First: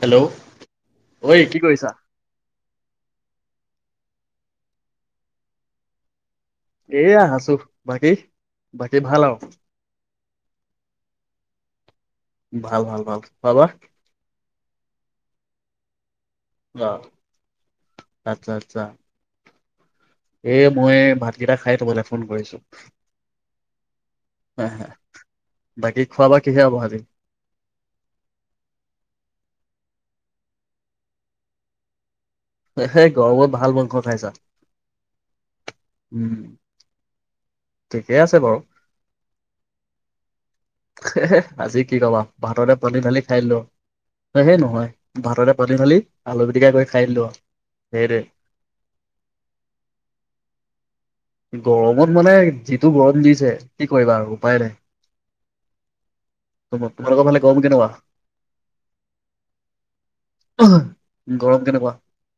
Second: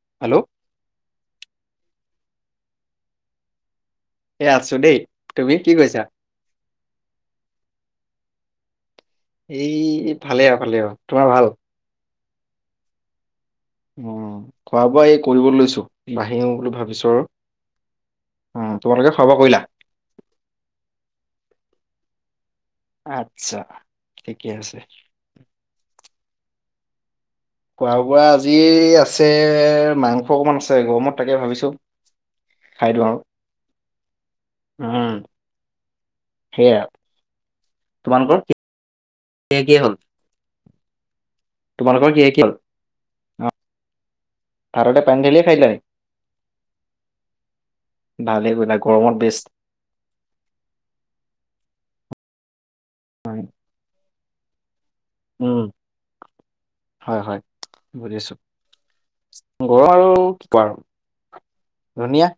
Hello ঐ কি কৈছে [inaudible] এ আছো দেই তুমি কি কৈছা এয়া আছোঁ বাকী বাক এইৰি [unintelligible] ভালে আহ ভালে আহ তোমাৰ ভাল ভাল ভাল ভাল পাবা অঁ খোৱা বোৱা এই কৰিব লৈছ ছো বাঢ়িম বুলি অ ভাবিছোঁ আৰু তোমালোকে খোৱা বোৱা কৰিলা? এ মই ভাতকেইটা খাই তোমালৈ ফোন কৰিছো। আটচ্ছা। ঠিকে আছে খাোৱা বোৱা কিহেৰে হ'ব আজি? খোৱা বোৱা আজি আছে মাংস অকমান আছে গৰমত থাকে ভাবিছো হে খাই হে দিওঁ আৰু গৰমত ভাল মাংস খাইছা উম উম সেয়া ঠিকেই আছে তোমালোকৰ বাৰু। কিহে কিহে হ'ল হে হে আজি কি তোমালোকৰ কবা কিহে কিহে হ'ল ভাততে পানী ঢালি খাইদিলো হয় সেই নহয়। ভাততে পানী ঢালিয়ে ভাততে পানী ঢালি আলু পিটিকা কৰি খাই দিলো আৰু। সেইটোৱে ভালেই গলা গৰমত বেছ গৰমত মানে যি যিটো গৰম দিছে কি কৰিবা আৰু উপায় নাই উম হয় তোমালোকৰ ফালে হয় গৰম কেনেকুৱা বুজিছো। গৰম আৰু কি কোৱা আৰু গৰম কেনেকুৱা ধুনীয়া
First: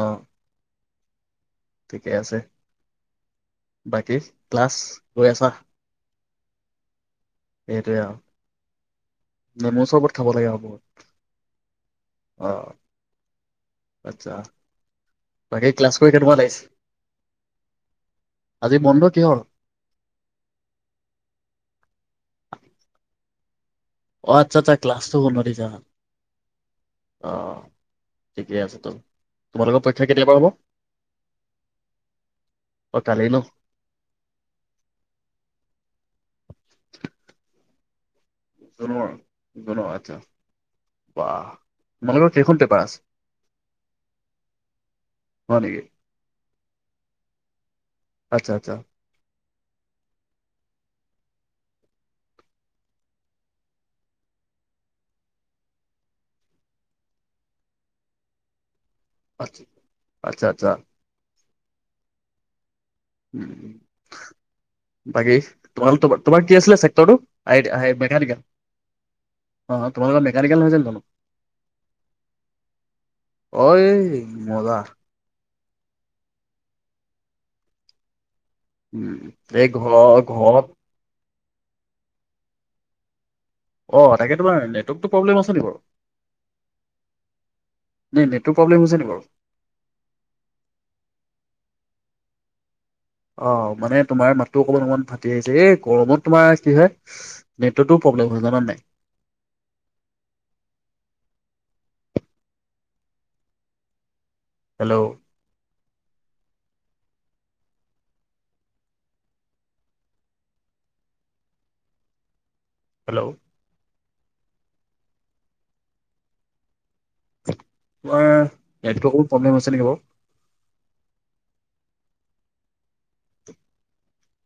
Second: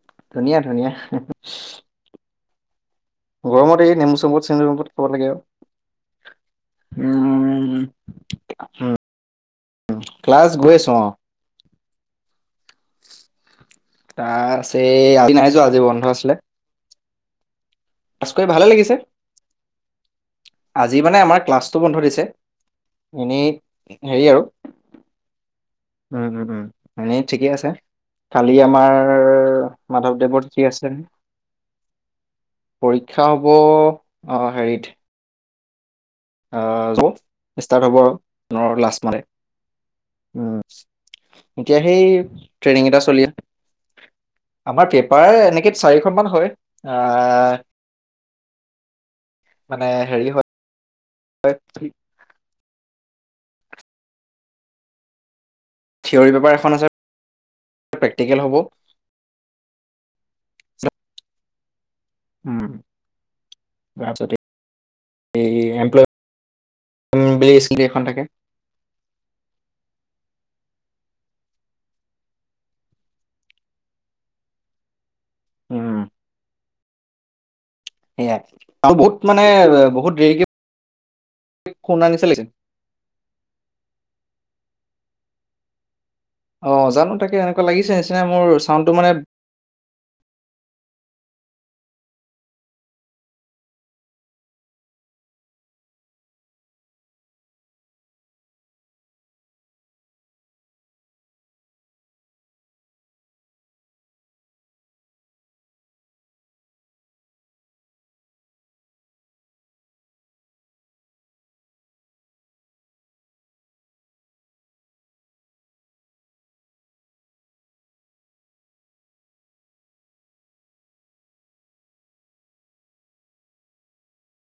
অ ধুনীয়া ধুনীয়া ঠিকে আছে গৰমত এই বাকী নেমু চেমু ক্লাছ চম্পত খাব লাগে আৰু উম, সেইটোয়ে আও নেমু চৰবত খাব লাগে ক্লাছ আ গৈ আছো বহুত অ', আহ তাৰছে আজি নাই যোৱা বাকী আজি ক্লাছ কৰি বন্ধ কেনেকুৱা আছিলে লাগিছে ক্লাছ কৰি ভালে আজি লাগিছে। বন্ধ কিহৰ আজি মানে আমাৰ ক্লাছ বন্ধ দিছে। এনেই- হেৰি অ আৰু আচ্ছা আচ্ছা ক্লাছটো ক দি যা উম উম উম এনেই ঠিকে আছে। কালি ঠিকে আছে তো আমাৰ তোমালোকৰ পৰীক্ষা কেতিয়াৰ পৰা হ'ব মাধৱদেৱৰ তিথি আছিলে নহয়। অ কালি পৰীক্ষা ন হ'ব অ হেৰিত আহ ষ্টাৰ্ট হ'ব আৰু লাষ্ট জুনৰ মানে। জুনৰ আচ্ছা উম বাহ এতিয়া সেই তোমালোকৰ কেইখন পেপাৰ ট্ৰেইনিং এটা চলি আছে। আমাৰ পেপাৰ হয় এনেকৈ নেকি চাৰিখনমান হয়। আ আচ্ছা আচ্ছা। মানে হেৰি হয় থিয়ৰী পেপাৰ এখন আছে, প্ৰেক্টিকেল হ'ব আ আচ্ছা আচ্ছা! উম। তাৰপিছত বাকী এই তোম তোমাৰ কি আছিলে চেক্টৰটো? এমপ্লয়মেণ্ট বুলি স্কিল আই এখন থাকে। মেকানিকেল? অ তোমালোকৰ মেকানিকেল নহয় জ জানো? অইই মজা। উম। সেইয়াই উম, এই ঘৰ ঘৰত তে খনা নিচিনা লাগিছে। অ', তাকে তোমাৰ নেটৱৰ্কটো প্ৰব্লেম আছে নেকি বাৰু? অ জানো তাকে এনেকুৱা লাগিছে নিচিনা নে মোৰ নেটটো প্ৰব্লেম চাউণ্ডটো হৈছে নি মানে বাৰু? অ', মানে তোমাৰ মাতটো অকমান অকমান ফাটি আহিছে এই গৰমত তোমাৰ কি হয় চি নেটটো প্ৰব্লেম হয় জানানে নাই? হেল্ল'। হেল্ল'। তোমাৰ নেটৱো অকমান প্ৰব্লেম আছে নেকি বাৰু?